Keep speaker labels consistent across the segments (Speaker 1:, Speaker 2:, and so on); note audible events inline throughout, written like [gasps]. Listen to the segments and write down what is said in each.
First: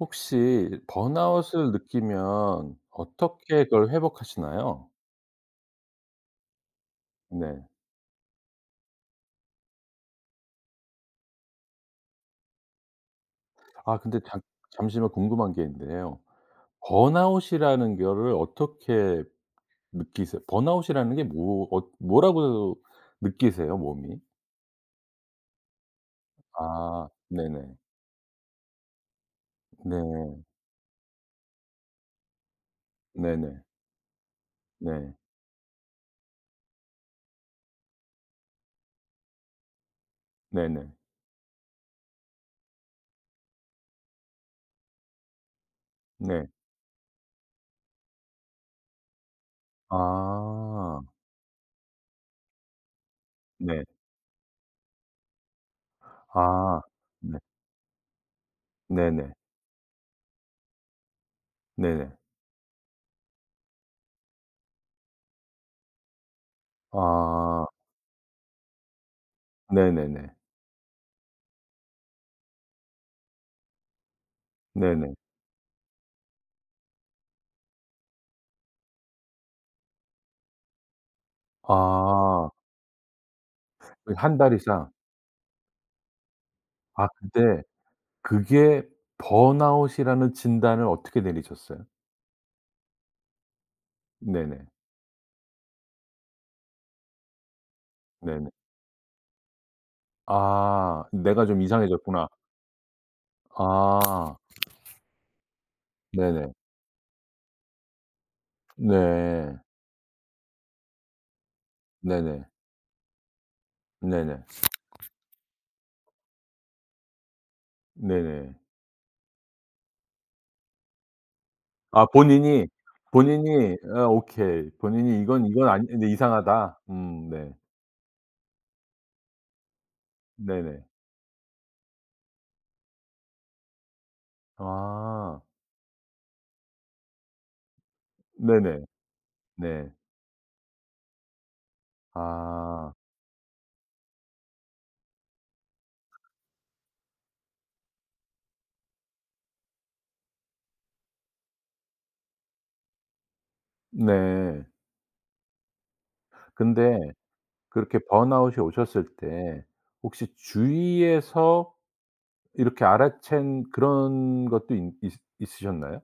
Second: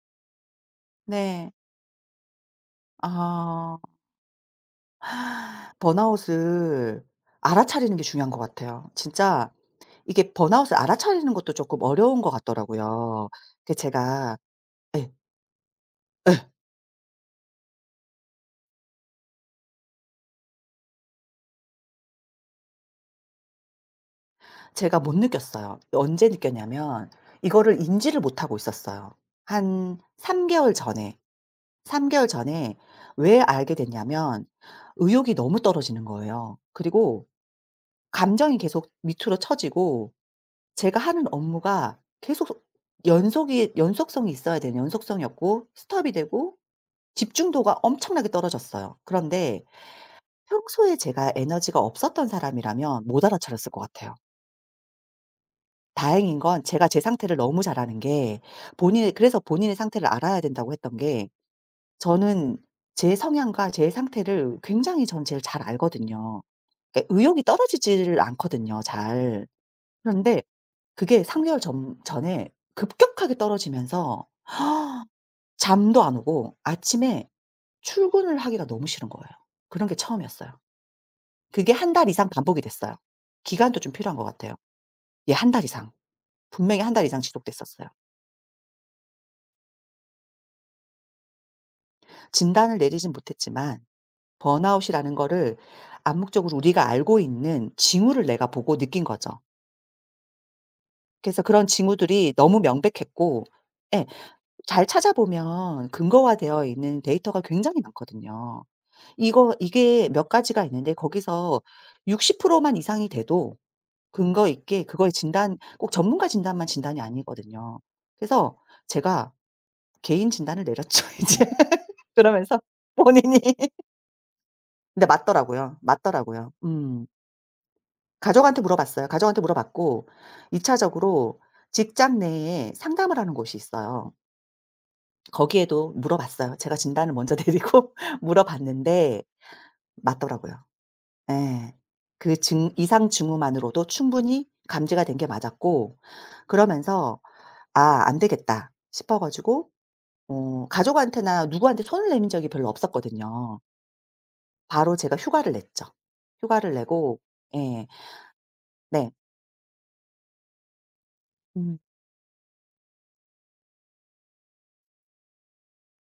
Speaker 1: 혹시
Speaker 2: 네.
Speaker 1: 번아웃을 느끼면 어떻게
Speaker 2: 아,
Speaker 1: 그걸 회복하시나요?
Speaker 2: 번아웃을
Speaker 1: 네.
Speaker 2: 알아차리는 게 중요한 것 같아요. 진짜 이게 번아웃을 알아차리는 것도 조금 어려운 것 같더라고요. 그
Speaker 1: 아, 근데
Speaker 2: 제가
Speaker 1: 잠 잠시만
Speaker 2: 예.
Speaker 1: 궁금한 게 있는데요. 번아웃이라는 거를 어떻게 느끼세요? 번아웃이라는 게 뭐 뭐라고 느끼세요, 몸이?
Speaker 2: 제가 못 느꼈어요. 언제
Speaker 1: 아,
Speaker 2: 느꼈냐면
Speaker 1: 네네.
Speaker 2: 이거를 인지를 못하고 있었어요. 한
Speaker 1: 네.
Speaker 2: 3 개월 전에, 삼 개월 전에 왜
Speaker 1: 네네.
Speaker 2: 알게 됐냐면
Speaker 1: 네.
Speaker 2: 의욕이 너무 떨어지는 거예요. 그리고 감정이 계속 밑으로 처지고
Speaker 1: 네네.
Speaker 2: 제가 하는 업무가 계속 연속이 연속성이 있어야 되는, 연속성이 없고 스톱이
Speaker 1: 네.
Speaker 2: 되고 집중도가 엄청나게 떨어졌어요. 그런데 평소에
Speaker 1: 아,
Speaker 2: 제가 에너지가 없었던 사람이라면 못 알아차렸을 것
Speaker 1: 네.
Speaker 2: 같아요. 다행인 건
Speaker 1: 아,
Speaker 2: 제가 제 상태를
Speaker 1: 네.
Speaker 2: 너무 잘 아는 게,
Speaker 1: 네네.
Speaker 2: 본인의 상태를 알아야 된다고 했던 게,
Speaker 1: 네네.
Speaker 2: 저는 제 성향과 제 상태를 굉장히, 전 제일 잘 알거든요. 그러니까 의욕이
Speaker 1: 아,
Speaker 2: 떨어지지를 않거든요, 잘.
Speaker 1: 네네네.
Speaker 2: 그런데 그게 3 개월 전 전에 급격하게 떨어지면서 [gasps]
Speaker 1: 네네.
Speaker 2: 잠도 안 오고 아침에 출근을 하기가 너무 싫은 거예요. 그런 게 처음이었어요. 그게 한 달 이상
Speaker 1: 아,
Speaker 2: 반복이 됐어요. 기간도 좀
Speaker 1: 그
Speaker 2: 필요한 것
Speaker 1: 한 달
Speaker 2: 같아요.
Speaker 1: 이상.
Speaker 2: 예, 한 달 이상. 분명히 한 달
Speaker 1: 아,
Speaker 2: 이상
Speaker 1: 근데
Speaker 2: 지속됐었어요.
Speaker 1: 그게 번아웃이라는 진단을 어떻게 내리셨어요?
Speaker 2: 진단을 내리진 못했지만
Speaker 1: 네네.
Speaker 2: 번아웃이라는 거를 암묵적으로 우리가 알고 있는 징후를 내가
Speaker 1: 네네.
Speaker 2: 보고 느낀 거죠.
Speaker 1: 아,
Speaker 2: 그래서
Speaker 1: 내가 좀
Speaker 2: 그런
Speaker 1: 이상해졌구나.
Speaker 2: 징후들이 너무 명백했고, 예,
Speaker 1: 아,
Speaker 2: 잘 찾아보면
Speaker 1: 네네.
Speaker 2: 근거화되어 있는 데이터가 굉장히 많거든요. 이거
Speaker 1: 네.
Speaker 2: 이게 몇 가지가 있는데 거기서 60%
Speaker 1: 네네.
Speaker 2: 만 이상이 돼도
Speaker 1: 네네.
Speaker 2: 근거 있게 그걸 진단, 꼭 전문가 진단만 진단이 아니거든요.
Speaker 1: 네네.
Speaker 2: 그래서 제가 개인 진단을 내렸죠 [laughs] 이제.
Speaker 1: 아,
Speaker 2: 그러면서
Speaker 1: 본인이
Speaker 2: 본인이
Speaker 1: 본인이
Speaker 2: [laughs]
Speaker 1: 아, 오케이.
Speaker 2: 근데
Speaker 1: 본인이 '이건
Speaker 2: 맞더라고요.
Speaker 1: 아니, 근데
Speaker 2: 맞더라고요.
Speaker 1: 이상하다.'
Speaker 2: 음.
Speaker 1: 음, 네.
Speaker 2: 가족한테 물어봤어요. 가족한테 물어봤고 2
Speaker 1: 네네.
Speaker 2: 차적으로 직장 내에 상담을 하는 곳이 있어요.
Speaker 1: 아,
Speaker 2: 거기에도 물어봤어요. 제가 진단을 먼저 [laughs] 내리고
Speaker 1: 네네.
Speaker 2: 물어봤는데
Speaker 1: 네.
Speaker 2: 맞더라고요. 예. 그 증
Speaker 1: 아,
Speaker 2: 이상 징후만으로도 충분히 감지가 된 게 맞았고, 그러면서 '아, 안 되겠다.' 싶어 가지고, 가족한테나 누구한테 손을 내민 적이 별로 없었거든요.
Speaker 1: 네.
Speaker 2: 바로 제가 휴가를 냈죠. 휴가를
Speaker 1: 근데
Speaker 2: 내고, 예.
Speaker 1: 그렇게 번아웃이 오셨을
Speaker 2: 네.
Speaker 1: 때 혹시 주위에서
Speaker 2: 음
Speaker 1: 이렇게 알아챈 그런 것도 있 있 있으셨나요?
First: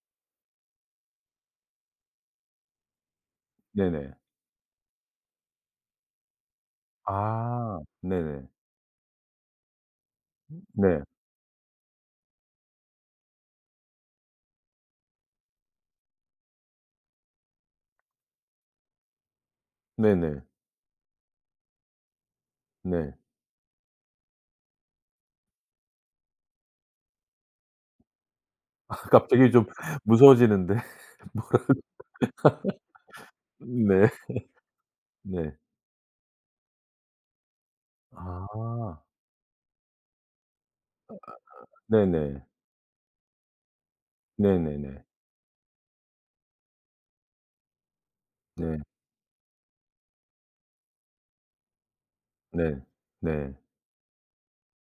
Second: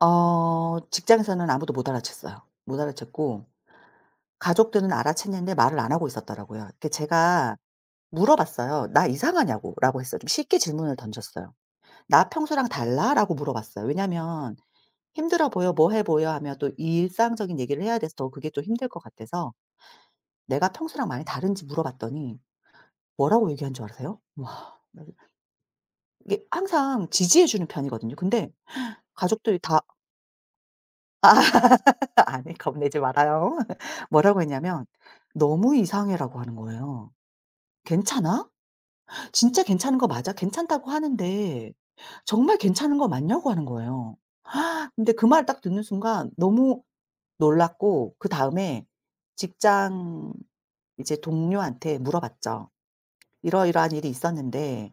Speaker 2: 직장에서는 아무도 못 알아챘어요. 못 알아챘고
Speaker 1: 네네.
Speaker 2: 가족들은 알아챘는데 말을 안 하고 있었더라고요. 그, 제가
Speaker 1: 아, 네네.
Speaker 2: 물어봤어요. "나 이상하냐."고 라고 했어요. 좀 쉽게 질문을
Speaker 1: 네.
Speaker 2: 던졌어요. "나 평소랑 달라?"라고 물어봤어요. 왜냐면 힘들어 보여, 뭐해 보여 하면 또 일상적인 얘기를 해야 돼서 더 그게 좀 힘들 것 같아서,
Speaker 1: 네네.
Speaker 2: 내가 평소랑 많이 다른지 물어봤더니,
Speaker 1: 네. [laughs]
Speaker 2: 뭐라고 얘기한 줄 아세요? 와. 이게 항상 지지해 주는 편이거든요. 근데
Speaker 1: 아, 갑자기
Speaker 2: 가족들이
Speaker 1: 좀
Speaker 2: 다
Speaker 1: 무서워지는데. [laughs] 뭐라
Speaker 2: [laughs] 안 해. 겁내지 말아요. [laughs]
Speaker 1: 네.
Speaker 2: 뭐라고 했냐면
Speaker 1: 네.
Speaker 2: "너무 이상해."라고 하는 거예요. "괜찮아?
Speaker 1: 아,
Speaker 2: 진짜 괜찮은 거 맞아? 괜찮다고 하는데
Speaker 1: 네네.
Speaker 2: 정말 괜찮은 거 맞냐?"고 하는 거예요. [gasps]
Speaker 1: 네네네.
Speaker 2: 근데 그 말을 딱 듣는 순간 너무 놀랐고,
Speaker 1: 네.
Speaker 2: 그다음에 직장 이제 동료한테 물어봤죠.
Speaker 1: 네. 네. 네.
Speaker 2: "이러이러한 일이 있었는데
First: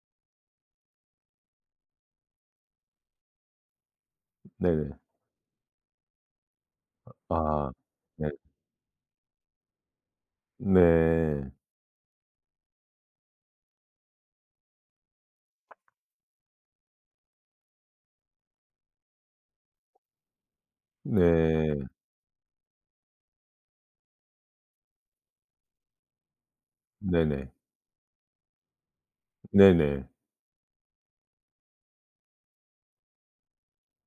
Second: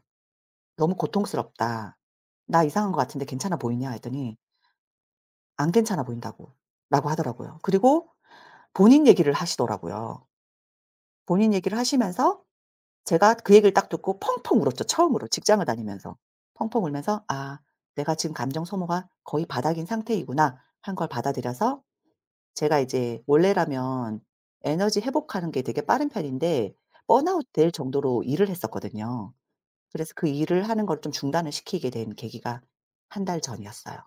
Speaker 2: 너무 고통스럽다. 나 이상한 것 같은데 괜찮아 보이냐?" 했더니
Speaker 1: 네네.
Speaker 2: "안 괜찮아 보인다."고 라고 하더라고요.
Speaker 1: 아,
Speaker 2: 그리고
Speaker 1: 네.
Speaker 2: 본인 얘기를 하시더라고요.
Speaker 1: 네.
Speaker 2: 본인 얘기를 하시면서, 제가 그 얘기를 딱 듣고 펑펑 울었죠, 처음으로 직장을 다니면서. 펑펑 울면서 '아, 내가 지금 감정 소모가 거의 바닥인 상태이구나.' 한 걸
Speaker 1: 네.
Speaker 2: 받아들여서, 제가 이제 원래라면 에너지 회복하는 게 되게 빠른 편인데 번아웃
Speaker 1: 네네.
Speaker 2: 될 정도로 일을 했었거든요.
Speaker 1: 네네.
Speaker 2: 그래서 그 일을 하는 걸 좀 중단을 시키게 된 계기가 한 달 전이었어요.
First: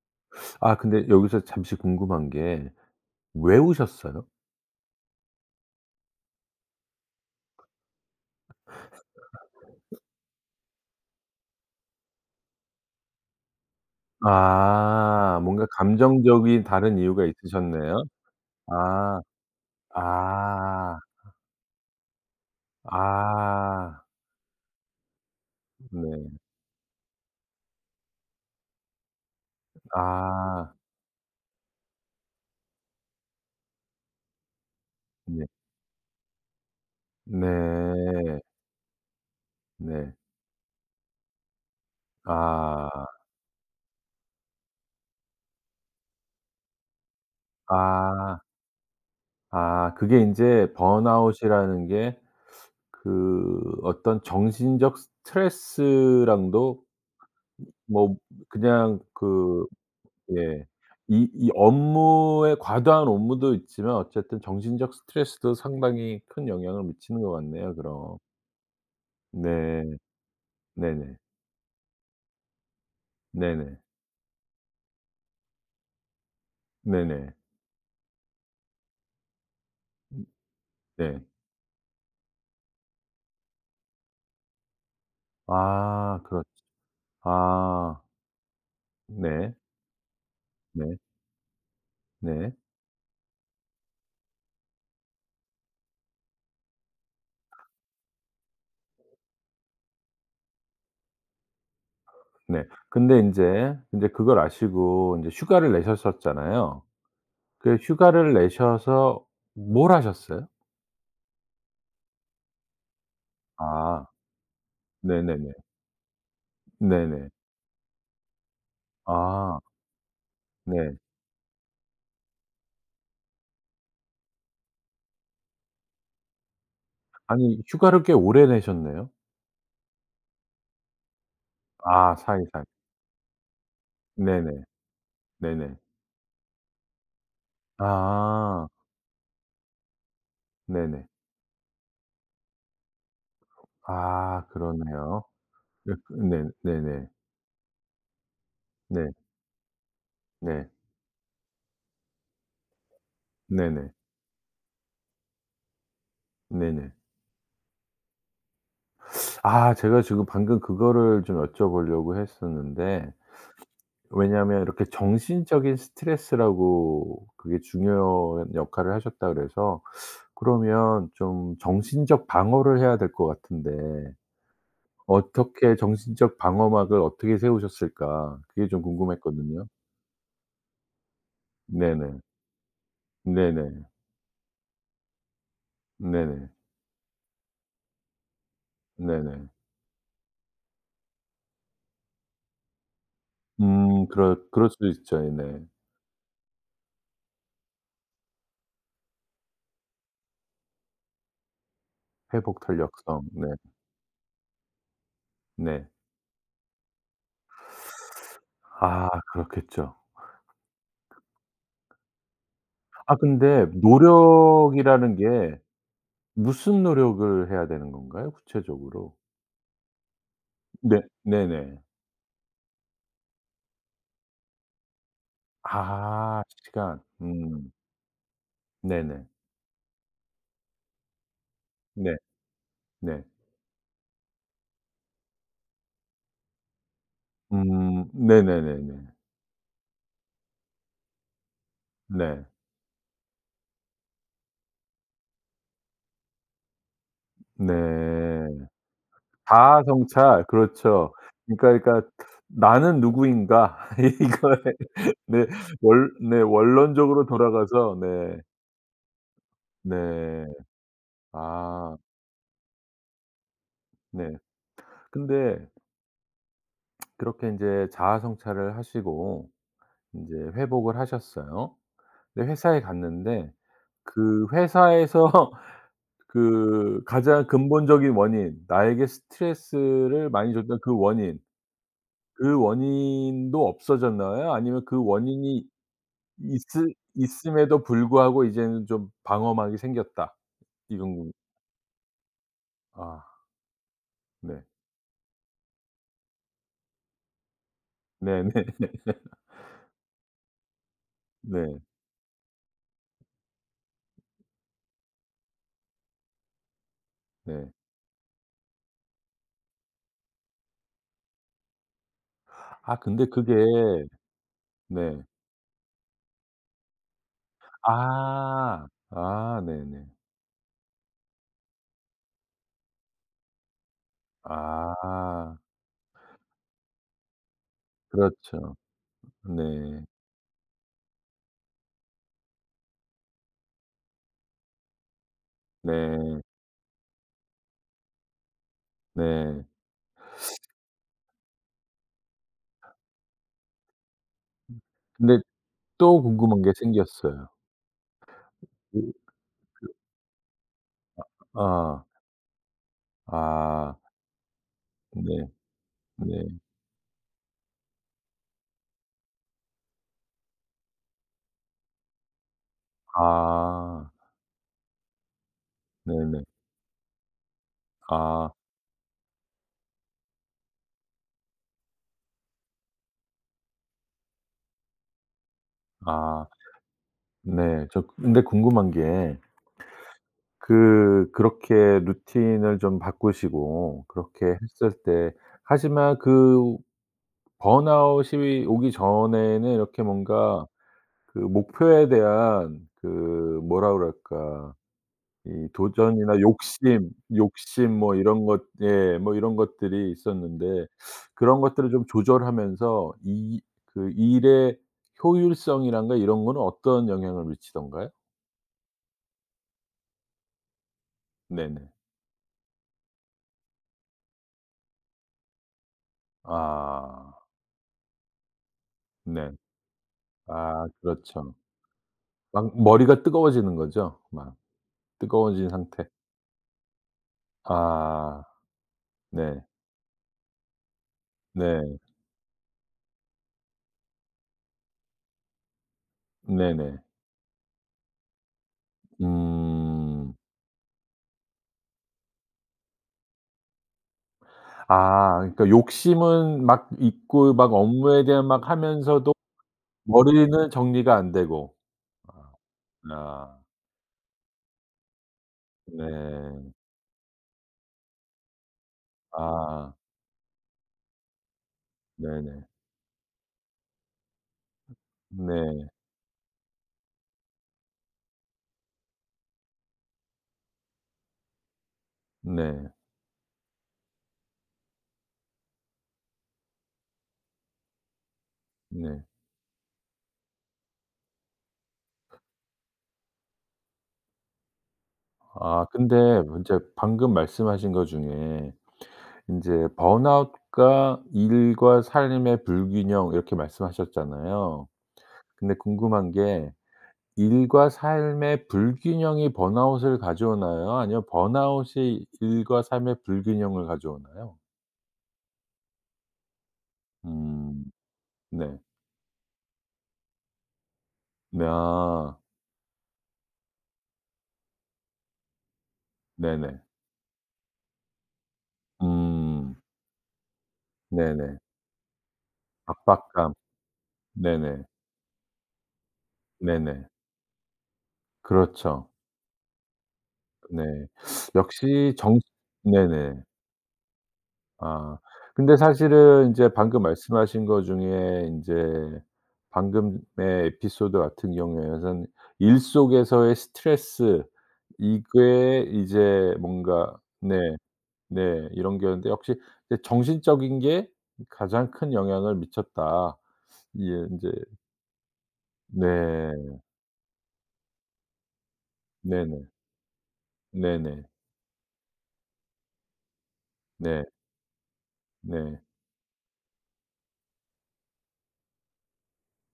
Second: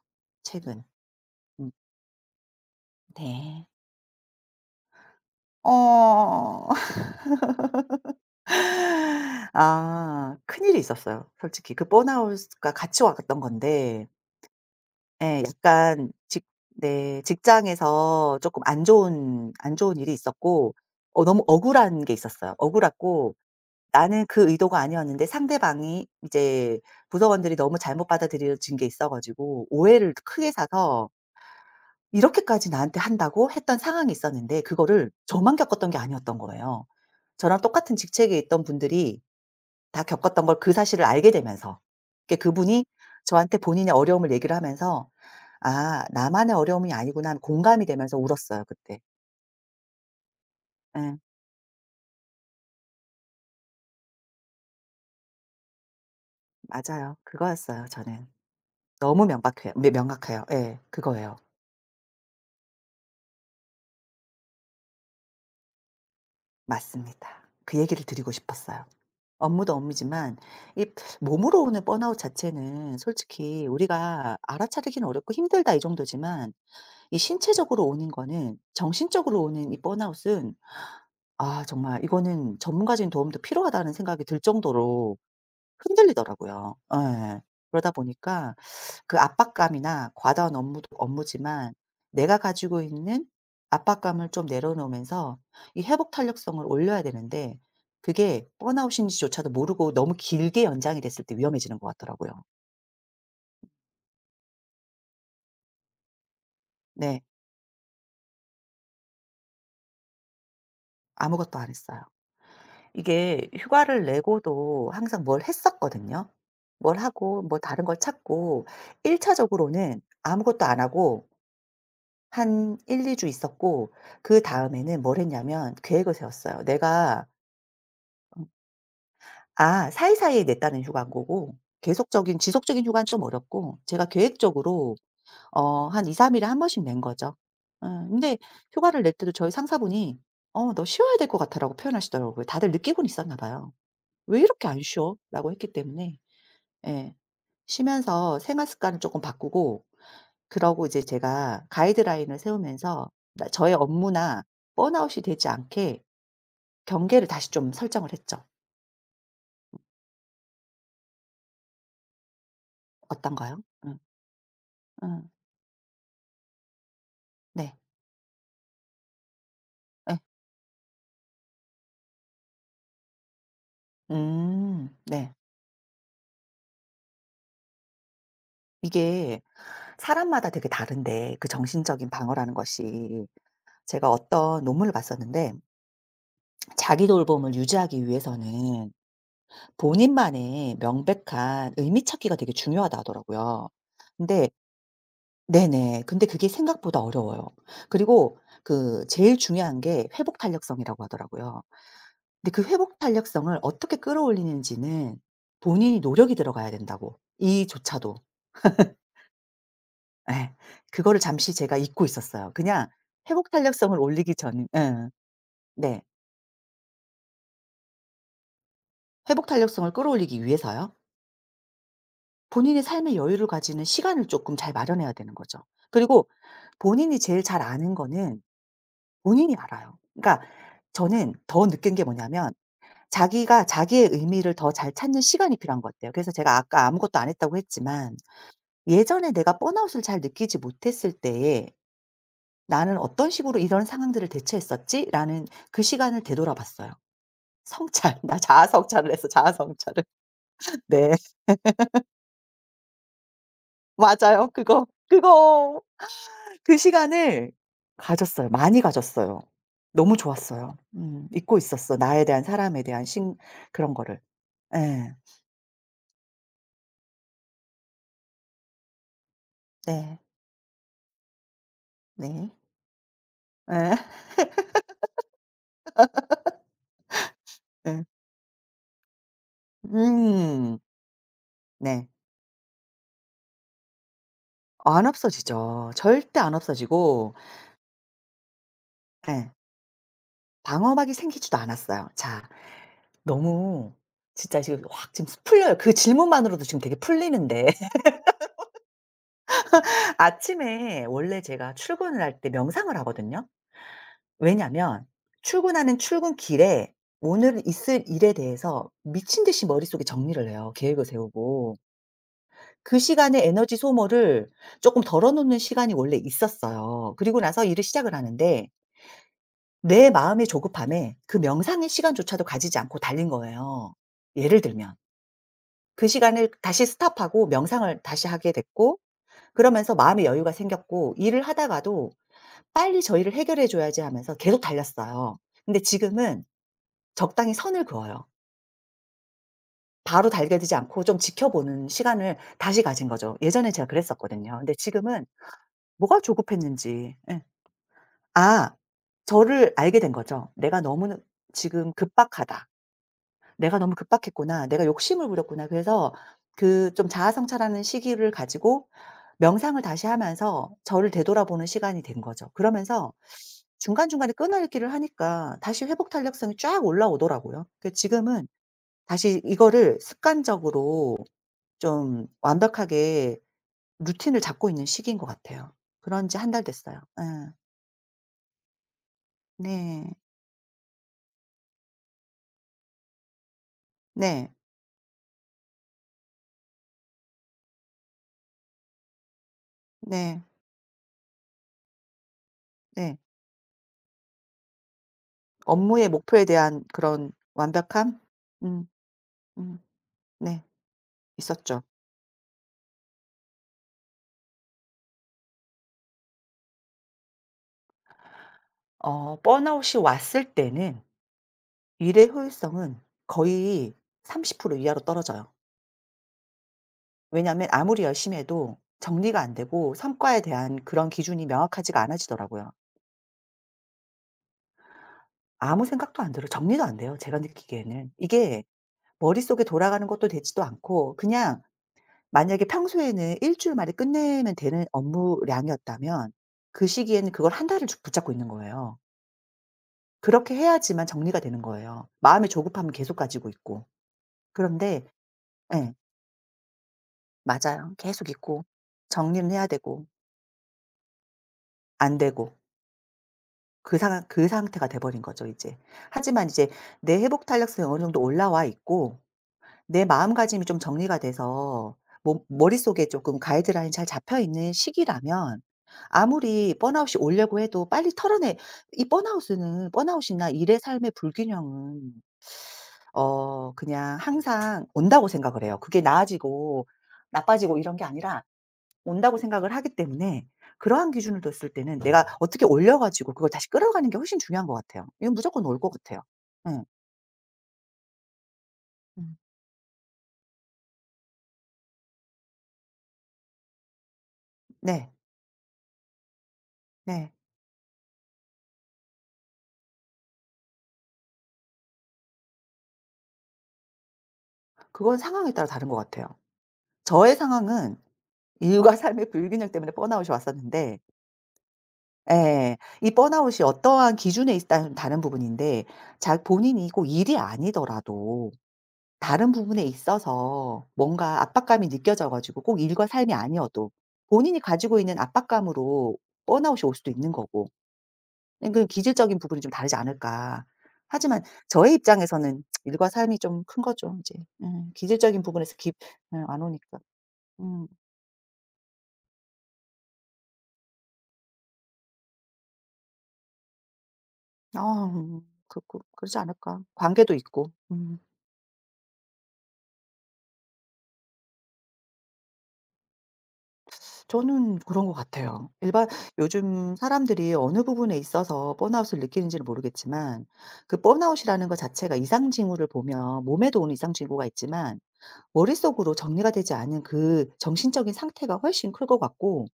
Speaker 1: 아,
Speaker 2: 최근.
Speaker 1: 근데 여기서
Speaker 2: 음.
Speaker 1: 잠시 궁금한 게 왜
Speaker 2: 네.
Speaker 1: 우셨어요?
Speaker 2: 어. [laughs] 아, 큰일이 있었어요. 솔직히 그 번아웃과 같이 왔던 건데,
Speaker 1: 아,
Speaker 2: 예,
Speaker 1: 뭔가
Speaker 2: 약간 직
Speaker 1: 감정적인 다른
Speaker 2: 네
Speaker 1: 이유가 있으셨네요.
Speaker 2: 직장에서 조금 안
Speaker 1: 아.
Speaker 2: 좋은 안 좋은 일이 있었고,
Speaker 1: 아.
Speaker 2: 너무 억울한 게 있었어요. 억울했고,
Speaker 1: 아.
Speaker 2: 나는 그 의도가 아니었는데 상대방이
Speaker 1: 네.
Speaker 2: 이제, 부서원들이 너무 잘못 받아들여진 게 있어 가지고 오해를 크게
Speaker 1: 아.
Speaker 2: 사서 "이렇게까지 나한테 한다고?" 했던 상황이 있었는데, 그거를
Speaker 1: 네.
Speaker 2: 저만 겪었던 게 아니었던 거예요. 저랑 똑같은 직책에
Speaker 1: 네.
Speaker 2: 있던 분들이 다
Speaker 1: 네.
Speaker 2: 겪었던 걸, 그 사실을 알게 되면서, 그러니까 그분이
Speaker 1: 아.
Speaker 2: 저한테 본인의 어려움을 얘기를 하면서 '아, 나만의 어려움이 아니구나.' 공감이 되면서
Speaker 1: 아.
Speaker 2: 울었어요 그때.
Speaker 1: 아, 그게 인제
Speaker 2: 예.
Speaker 1: 번아웃이라는 게 그 어떤 정신적 스트레스랑도
Speaker 2: 맞아요. 그거였어요,
Speaker 1: 뭐
Speaker 2: 저는.
Speaker 1: 그냥
Speaker 2: 너무 명확
Speaker 1: 그
Speaker 2: 해요 네 명확해요.
Speaker 1: 예.
Speaker 2: 예.
Speaker 1: 이
Speaker 2: 그거예요.
Speaker 1: 이 업무의 과도한 업무도 있지만 어쨌든 정신적 스트레스도 상당히 큰 영향을 미치는 것
Speaker 2: 맞습니다.
Speaker 1: 같네요,
Speaker 2: 그 얘기를
Speaker 1: 그럼.
Speaker 2: 드리고 싶었어요. 업무도
Speaker 1: 네.
Speaker 2: 업무지만 이
Speaker 1: 네네.
Speaker 2: 몸으로 오는 번아웃 자체는 솔직히
Speaker 1: 네네.
Speaker 2: 우리가 알아차리기는 어렵고 "힘들다." 이 정도지만, 이
Speaker 1: 네네.
Speaker 2: 신체적으로 오는 거는, 정신적으로 오는 이 번아웃은,
Speaker 1: 네.
Speaker 2: 아 정말 이거는 전문가적인 도움도 필요하다는 생각이 들 정도로
Speaker 1: 아, 그렇
Speaker 2: 흔들리더라고요. 예. 그러다
Speaker 1: 아
Speaker 2: 보니까 그
Speaker 1: 네.
Speaker 2: 압박감이나 과다한 업무도
Speaker 1: 네.
Speaker 2: 업무지만, 내가
Speaker 1: 네.
Speaker 2: 가지고 있는 압박감을 좀 내려놓으면서 이 회복 탄력성을 올려야 되는데, 그게 번아웃인지조차도 모르고 너무 길게 연장이 됐을 때 위험해지는 것 같더라고요.
Speaker 1: 네. 근데 인제 근데 그걸 아시고 인제 휴가를 내셨었잖아요.
Speaker 2: 네.
Speaker 1: 그 휴가를 내셔서 뭘 하셨어요?
Speaker 2: 아무것도 안 했어요. 이게
Speaker 1: 아,
Speaker 2: 휴가를 내고도 항상 뭘
Speaker 1: 네네네.
Speaker 2: 했었거든요. 뭘
Speaker 1: 네네.
Speaker 2: 하고, 뭐 다른 걸 찾고. 1
Speaker 1: 아,
Speaker 2: 차적으로는 아무것도 안
Speaker 1: 네.
Speaker 2: 하고 한 1-2주 있었고, 그다음에는 뭘 했냐면 계획을 세웠어요, 내가.
Speaker 1: 아니, 휴가를 꽤 오래 내셨네요.
Speaker 2: 아, 사이사이에 냈다는 휴가인 거고,
Speaker 1: 아,
Speaker 2: 계속적인
Speaker 1: 사이사이.
Speaker 2: 지속적인 휴가는 좀 어렵고, 제가
Speaker 1: 네네.
Speaker 2: 계획적으로
Speaker 1: 네네.
Speaker 2: 한 2-3 일에 한 번씩 낸 거죠. 예. 근데
Speaker 1: 아,
Speaker 2: 휴가를 낼 때도 저희 상사분이 "어 너
Speaker 1: 네네.
Speaker 2: 쉬어야 될 것 같아."라고 표현하시더라고요. 다들 느끼고는 있었나 봐요. "왜
Speaker 1: 아,
Speaker 2: 이렇게 안
Speaker 1: 그러네요.
Speaker 2: 쉬어?"라고 했기
Speaker 1: 네,
Speaker 2: 때문에.
Speaker 1: 네, 네네.
Speaker 2: 예. 쉬면서 생활 습관을
Speaker 1: 네.
Speaker 2: 쪼끔 바꾸고,
Speaker 1: 네.
Speaker 2: 그러고 이제 제가 가이드라인을 세우면서 나 저의
Speaker 1: 네네.
Speaker 2: 업무나 번아웃이 되지 않게
Speaker 1: 네네.
Speaker 2: 경계를 다시 좀 설정을 했죠.
Speaker 1: 아, 제가 지금 방금 그거를 좀 여쭤보려고 했었는데
Speaker 2: 어떤가요? 응,
Speaker 1: 왜냐하면 이렇게
Speaker 2: 응,
Speaker 1: 정신적인 스트레스라고 그게
Speaker 2: 네.
Speaker 1: 중요한 역할을 하셨다 그래서
Speaker 2: 네,
Speaker 1: 그러면 좀 정신적 방어를 해야 될 것 같은데
Speaker 2: 네.
Speaker 1: 어떻게 정신적 방어막을 어떻게 세우셨을까, 그게 좀
Speaker 2: 이게
Speaker 1: 궁금했거든요.
Speaker 2: 사람마다 되게 다른데, 그 정신적인
Speaker 1: 네네.
Speaker 2: 방어라는 것이,
Speaker 1: 네네.
Speaker 2: 제가 어떤 논문을 봤었는데
Speaker 1: 네네.
Speaker 2: 자기 돌봄을 유지하기 위해서는
Speaker 1: 네네.
Speaker 2: 본인만의 명백한 의미 찾기가 되게 중요하다 하더라고요.
Speaker 1: 음, 그럴
Speaker 2: 근데
Speaker 1: 그럴 수도 있죠. 예, 네.
Speaker 2: 네네. 근데 그게 생각보다 어려워요. 그리고 그 제일 중요한 게 회복 탄력성이라고 하더라고요. 근데
Speaker 1: 회복
Speaker 2: 그 회복
Speaker 1: 탄력성. 네.
Speaker 2: 탄력성을 어떻게 끌어올리는지는
Speaker 1: 네.
Speaker 2: 본인이 노력이 들어가야 된다고, 이조차도.
Speaker 1: 아, 그렇겠죠.
Speaker 2: 예. 그거를 잠시 제가 잊고 있었어요. 그냥
Speaker 1: 아,
Speaker 2: 회복
Speaker 1: 근데
Speaker 2: 탄력성을 올리기 전, 예.
Speaker 1: 노력이라는 게
Speaker 2: 네.
Speaker 1: 무슨 노력을 해야 되는 건가요? 구체적으로?
Speaker 2: 회복 탄력성을 끌어올리기 위해서요.
Speaker 1: 네. 네네.
Speaker 2: 본인의 삶의 여유를 가지는 시간을 쪼끔 잘 마련해야 되는 거죠. 그리고
Speaker 1: 아, 시간.
Speaker 2: 본인이 제일 잘
Speaker 1: 음.
Speaker 2: 아는 거는
Speaker 1: 네네.
Speaker 2: 본인이 알아요. 그러니까 저는 더 느낀 게
Speaker 1: 네.
Speaker 2: 뭐냐면
Speaker 1: 네.
Speaker 2: 자기가 자기의 의미를 더 잘 찾는 시간이 필요한 것 같아요. 그래서 제가 아까 아무것도 안 했다고
Speaker 1: 음.
Speaker 2: 했지만
Speaker 1: 네네네네.
Speaker 2: 예전에 내가 번아웃을 잘 느끼지 못했을 때에
Speaker 1: 네.
Speaker 2: '나는 어떤 식으로 이런 상황들을 대처했었지?'라는 그 시간을 되돌아 봤어요. 성찰. [laughs] 나
Speaker 1: 네.
Speaker 2: 자아 성찰을 했어, 자아
Speaker 1: 자아
Speaker 2: 성찰을.
Speaker 1: 성찰.
Speaker 2: [laughs] 네.
Speaker 1: 그렇죠. 그러니까, '나는 누구인가?'
Speaker 2: 맞아요.
Speaker 1: [laughs] 이거에
Speaker 2: 그거,
Speaker 1: 네.
Speaker 2: 그거.
Speaker 1: 원 네.
Speaker 2: 그
Speaker 1: 원론적으로
Speaker 2: 시간을
Speaker 1: 돌아가서 네.
Speaker 2: 가졌어요. 많이 가졌어요. 너무
Speaker 1: 네.
Speaker 2: 좋았어요. 음. 잊고
Speaker 1: 아,
Speaker 2: 있었어. 나에 대한, 사람에 대한 신, 그런 거를.
Speaker 1: 네.
Speaker 2: 예. 네.
Speaker 1: 근데 그렇게 인제 자아 성찰을 하시고
Speaker 2: 네.
Speaker 1: 인제 회복을 하셨어요. 근데
Speaker 2: 네.
Speaker 1: 회사에 갔는데
Speaker 2: 예.
Speaker 1: 그 회사에서 [laughs] 그 가장
Speaker 2: 예.
Speaker 1: 근본적인 원인, 나에게 스트레스를 많이
Speaker 2: 음.
Speaker 1: 줬던 그 원인,
Speaker 2: 네.
Speaker 1: 그 원인도 없어졌나요? 아니면 그
Speaker 2: 안
Speaker 1: 원인이
Speaker 2: 없어지죠. 절대 안
Speaker 1: 있
Speaker 2: 없어지고,
Speaker 1: 있음에도 불구하고 이제는 좀
Speaker 2: 예,
Speaker 1: 방어막이 생겼다.
Speaker 2: 방어막이
Speaker 1: 이건
Speaker 2: 생기지도 않았어요. 자,
Speaker 1: 아
Speaker 2: 너무, 진짜
Speaker 1: 네.
Speaker 2: 지금 확 지금 풀려요. 그 질문만으로도 지금 되게 풀리는데
Speaker 1: 네네. 네. [laughs]
Speaker 2: [laughs] 아침에 원래 제가
Speaker 1: 네.
Speaker 2: 출근을 할 때 명상을 하거든요. 왜냐면 출근하는 출근길에 오늘
Speaker 1: 네.
Speaker 2: 있을 일에 대해서 미친 듯이 머릿속에 정리를 해요, 계획을 세우고.
Speaker 1: 아,
Speaker 2: 그
Speaker 1: 근데
Speaker 2: 시간에
Speaker 1: 그게
Speaker 2: 에너지 소모를 쪼끔
Speaker 1: 네.
Speaker 2: 덜어 놓는 시간이 원래 있었어요. 그리고 나서 일을 시작을 하는데,
Speaker 1: 아. 아, 네네.
Speaker 2: 내 마음의 조급함에 그 명상의 시간조차도 가지지 않고 달린 거예요, 예를 들면.
Speaker 1: 아.
Speaker 2: 그 시간을 다시 스톱하고 명상을 다시 하게
Speaker 1: 그렇죠.
Speaker 2: 됐고, 그러면서
Speaker 1: 네.
Speaker 2: 마음의 여유가 생겼고, 일을 하다가도 '빨리 저 일을 해결해 줘야지.' 하면서 계속 달렸어요. 근데
Speaker 1: 네.
Speaker 2: 지금은 적당히 선을 그어요.
Speaker 1: 네.
Speaker 2: 바로 달게 되지 않고 좀 지켜보는 시간을 다시 가진 거죠. 예전에 제가 그랬었거든요. 근데 지금은
Speaker 1: 근데
Speaker 2: 뭐가
Speaker 1: 또 궁금한 게
Speaker 2: 조급했는지, 예.
Speaker 1: 생겼어요.
Speaker 2: 아,
Speaker 1: 그
Speaker 2: 저를 알게 된 거죠. '내가 너무 지금
Speaker 1: 아.
Speaker 2: 급박하다. 내가 너무
Speaker 1: 아.
Speaker 2: 급박했구나. 내가 욕심을
Speaker 1: 네.
Speaker 2: 부렸구나.' 그래서
Speaker 1: 네.
Speaker 2: 그 좀 자아성찰하는 시기를 가지고 명상을 다시 하면서 저를 되돌아보는 시간이 된 거죠. 그러면서
Speaker 1: 아.
Speaker 2: 중간중간에 끊어읽기를 하니까 다시 회복
Speaker 1: 네네.
Speaker 2: 탄력성이 쫙 올라오더라고요. 그, 지금은
Speaker 1: 아.
Speaker 2: 다시 이거를 습관적으로 좀 완벽하게 루틴을 잡고 있는 시기인 것 같아요. 그런 지
Speaker 1: 아.
Speaker 2: 한 달 됐어요. 예.
Speaker 1: 네. 저, 근데 궁금한 게
Speaker 2: 네.
Speaker 1: 그렇게 루틴을 좀 바꾸시고
Speaker 2: 네.
Speaker 1: 그렇게 했을 때 하지만 그 번아웃이 오기 전에는 이렇게
Speaker 2: 네.
Speaker 1: 뭔가 그 목표에 대한 그
Speaker 2: 네.
Speaker 1: 뭐라 그럴까 이
Speaker 2: 업무의
Speaker 1: 도전이나
Speaker 2: 목표에 대한
Speaker 1: 욕심,
Speaker 2: 그런
Speaker 1: 욕심 뭐
Speaker 2: 완벽함?
Speaker 1: 이런 것
Speaker 2: 음.
Speaker 1: 예 뭐 이런
Speaker 2: 음.
Speaker 1: 것들이
Speaker 2: 네.
Speaker 1: 있었는데 그런
Speaker 2: 있었죠.
Speaker 1: 것들을 좀 조절하면서 이 그 일의 효율성이란가 이런 거는 어떤 영향을 미치던가요?
Speaker 2: 번아웃이 왔을 때는
Speaker 1: 네네.
Speaker 2: 일의 효율성은 거의 30% 이하로 떨어져요.
Speaker 1: 아,
Speaker 2: 왜냐하면 아무리 열심히 해도 정리가
Speaker 1: 네.
Speaker 2: 안 되고 성과에 대한
Speaker 1: 아,
Speaker 2: 그런 기준이
Speaker 1: 그렇죠.
Speaker 2: 명확하지가 않아지더라고요.
Speaker 1: 막 머리가 뜨거워지는 거죠? 막 뜨거워진
Speaker 2: 아무
Speaker 1: 상태.
Speaker 2: 생각도 안 들어요. 정리도 안 돼요, 제가 느끼기에는.
Speaker 1: 아,
Speaker 2: 이게
Speaker 1: 네.
Speaker 2: 머릿속에 돌아가는 것도 되지도 않고 그냥,
Speaker 1: 네.
Speaker 2: 만약에 평소에는 일 주일 만에 끝내면 되는 업무량이었다면 그
Speaker 1: 네네.
Speaker 2: 시기에는 그걸 한 달을 쭉 붙잡고 있는 거예요.
Speaker 1: 음.
Speaker 2: 그렇게 해야지만 정리가 되는 거예요. 마음의 조급함은 계속 가지고 있고. 그런데,
Speaker 1: 아, 그러니까
Speaker 2: 예.
Speaker 1: 욕심은 막 있고 막
Speaker 2: 맞아요.
Speaker 1: 업무에
Speaker 2: 계속
Speaker 1: 대한
Speaker 2: 있고
Speaker 1: 막 하면서도
Speaker 2: 정리는 해야 되고,
Speaker 1: 머리는 정리가 안 되고.
Speaker 2: 안
Speaker 1: 아.
Speaker 2: 되고,
Speaker 1: 아.
Speaker 2: 그 상황 그 상태가 돼 버린 거죠 이제. 하지만 이제
Speaker 1: 네.
Speaker 2: 내 회복 탄력성이 어느 정도 올라와 있고
Speaker 1: 아.
Speaker 2: 내 마음가짐이 좀 정리가 돼서 몸
Speaker 1: 네네.
Speaker 2: 머릿속에 조금 가이드라인이 잘 잡혀 있는 시기라면
Speaker 1: 네.
Speaker 2: 아무리 번아웃이 오려고 해도 빨리 털어내, 이 번아웃은, 번아웃이나 일의 삶의 불균형은
Speaker 1: 네.
Speaker 2: 그냥 항상 온다고 생각을 해요. 그게 나아지고 나빠지고 이런 게 아니라
Speaker 1: 네.
Speaker 2: 온다고 생각을 하기 때문에, 그러한 기준을 뒀을 때는 내가 어떻게 올려 가지고 그걸 다시 끌어가는 게 훨씬 중요한 것 같아요. 이건 무조건 올
Speaker 1: 아,
Speaker 2: 것 같아요.
Speaker 1: 근데 인제
Speaker 2: 응.
Speaker 1: 방금 말씀하신 것 중에
Speaker 2: 음.
Speaker 1: 인제 번아웃과 일과 삶의 불균형 이렇게 말씀하셨잖아요.
Speaker 2: 네.
Speaker 1: 근데 궁금한 게
Speaker 2: 네.
Speaker 1: 일과 삶의 불균형이 번아웃을 가져오나요? 아니면 번아웃이 일과 삶의 불균형을 가져오나요?
Speaker 2: 그건 상황에 따라 다른 것 같아요. 저의
Speaker 1: 음.
Speaker 2: 상황은
Speaker 1: 네.
Speaker 2: 일과 [laughs] 삶의 불균형 때문에 번아웃이 왔었는데,
Speaker 1: 네, 아.
Speaker 2: 예. 이 번아웃이 어떠한 기준에 있다는 다른 부분인데, 자
Speaker 1: 네네.
Speaker 2: 본인이 꼭 일이 아니더라도 다른
Speaker 1: 음.
Speaker 2: 부분에 있어서 뭔가
Speaker 1: 네네.
Speaker 2: 압박감이 느껴져 가지고, 꼭 일과 삶이
Speaker 1: 압박감.
Speaker 2: 아니어도 본인이
Speaker 1: 네네.
Speaker 2: 가지고 있는 압박감으로 번아웃이 올
Speaker 1: 네네.
Speaker 2: 수도 있는 거고, 예, 그
Speaker 1: 그렇죠.
Speaker 2: 기질적인 부분이 좀 다르지 않을까.
Speaker 1: 네.
Speaker 2: 하지만 저의
Speaker 1: 역시 정
Speaker 2: 입장에서는 일과 삶이
Speaker 1: 네네.
Speaker 2: 좀 큰 거죠 이제. 음,
Speaker 1: 아,
Speaker 2: 기질적인 부분에서,
Speaker 1: 근데
Speaker 2: 기 예,
Speaker 1: 사실은
Speaker 2: 안
Speaker 1: 인제
Speaker 2: 오니까.
Speaker 1: 방금 말씀하신 거
Speaker 2: 음.
Speaker 1: 중에 인제 방금의 에피소드 같은 경우에는 일 속에서의 스트레스
Speaker 2: 아. 음.
Speaker 1: 이게
Speaker 2: 그렇고 그러지
Speaker 1: 이제
Speaker 2: 않을까.
Speaker 1: 뭔가
Speaker 2: 관계도 있고.
Speaker 1: 네
Speaker 2: 음.
Speaker 1: 네 이런 게였는데 역시 이제 '정신적인 게 가장 큰 영향을 미쳤다.' 예 인제
Speaker 2: 저는 그런 것 같아요. 일반
Speaker 1: 네.
Speaker 2: 요즘 사람들이 어느 부분에 있어서 번아웃을 느끼는지는
Speaker 1: 네네.
Speaker 2: 모르겠지만, 그
Speaker 1: 네네.
Speaker 2: 번아웃이라는 것 자체가 이상 징후를 보면 몸에도 오는 이상
Speaker 1: 네.
Speaker 2: 징후가 있지만
Speaker 1: 네.
Speaker 2: 머릿속으로 정리가 되지 않은 그 정신적인 상태가 훨씬 클 것 같고,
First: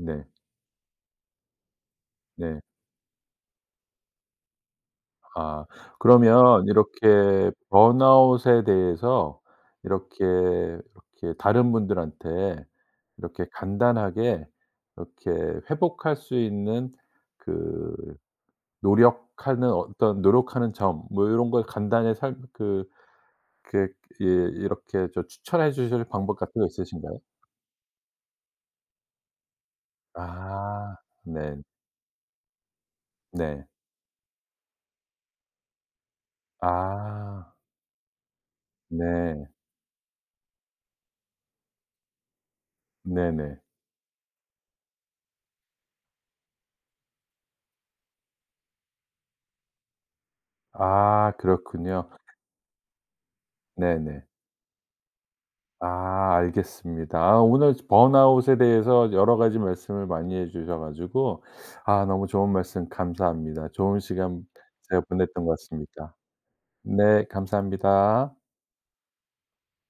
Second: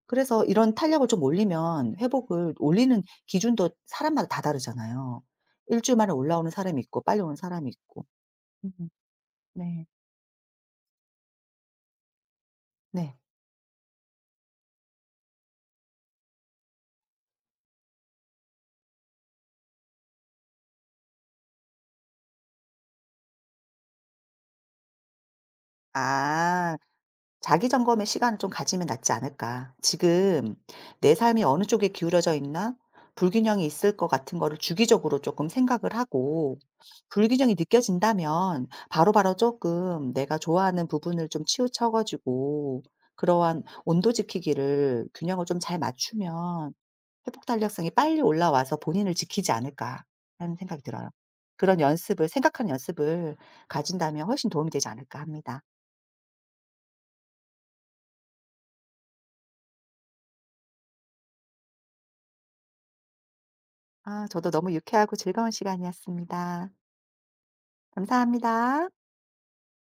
Speaker 1: 네.
Speaker 2: 그래서 이런 탄력을 좀 올리면, 회복을
Speaker 1: 네.
Speaker 2: 올리는 기준도 사람마다 다 다르잖아요.
Speaker 1: 아,
Speaker 2: 일 주일 만에 올라오는
Speaker 1: 그러면
Speaker 2: 사람이 있고, 빨리 오는
Speaker 1: 이렇게
Speaker 2: 사람이 있고.
Speaker 1: 번아웃에
Speaker 2: 음.
Speaker 1: 대해서
Speaker 2: 네.
Speaker 1: 이렇게 다른 분들한테
Speaker 2: 네.
Speaker 1: 이렇게 간단하게 이렇게 회복할 수 있는 그 노력하는 어떤 노력하는 점 뭐 요런 걸 간단히 살 그 이렇게 예 이렇게 저 추천해 주실 방법 같은 거
Speaker 2: 아.
Speaker 1: 있으신가요?
Speaker 2: 자기 점검의 시간을 좀 가지면 낫지 않을까. 지금
Speaker 1: 아.
Speaker 2: 내 삶이
Speaker 1: 네.
Speaker 2: 어느 쪽에 기울어져 있나? 불균형이
Speaker 1: 네.
Speaker 2: 있을 것 같은 거를 주기적으로 조금 생각을 하고,
Speaker 1: 아.
Speaker 2: 불균형이 느껴진다면 바로바로
Speaker 1: 네.
Speaker 2: 조금 내가 좋아하는 부분을 좀 치우쳐 가지고
Speaker 1: 네네.
Speaker 2: 그러한 온도 지키기를, 균형을 좀 잘 맞추면 회복 탄력성이 빨리 올라와서 본인을 지키지 않을까 하는 생각이 들어요.
Speaker 1: 아,
Speaker 2: 그런
Speaker 1: 그렇군요.
Speaker 2: 연습을, 생각하는 연습을
Speaker 1: 네네.
Speaker 2: 가진다면 훨씬 도움이 되지 않을까 합니다.
Speaker 1: 아, 알겠습니다. 아, 오늘 번아웃에 대해서 여러 가지 말씀을 많이 해 주셔 가지고 아, 너무 좋은 말씀 감사합니다. 좋은
Speaker 2: 아,
Speaker 1: 시간
Speaker 2: 저도 너무
Speaker 1: 제가
Speaker 2: 유쾌하고
Speaker 1: 보냈던
Speaker 2: 즐거운
Speaker 1: 것 같습니다.
Speaker 2: 시간이었습니다.
Speaker 1: 네, 감사합니다.
Speaker 2: 감사합니다.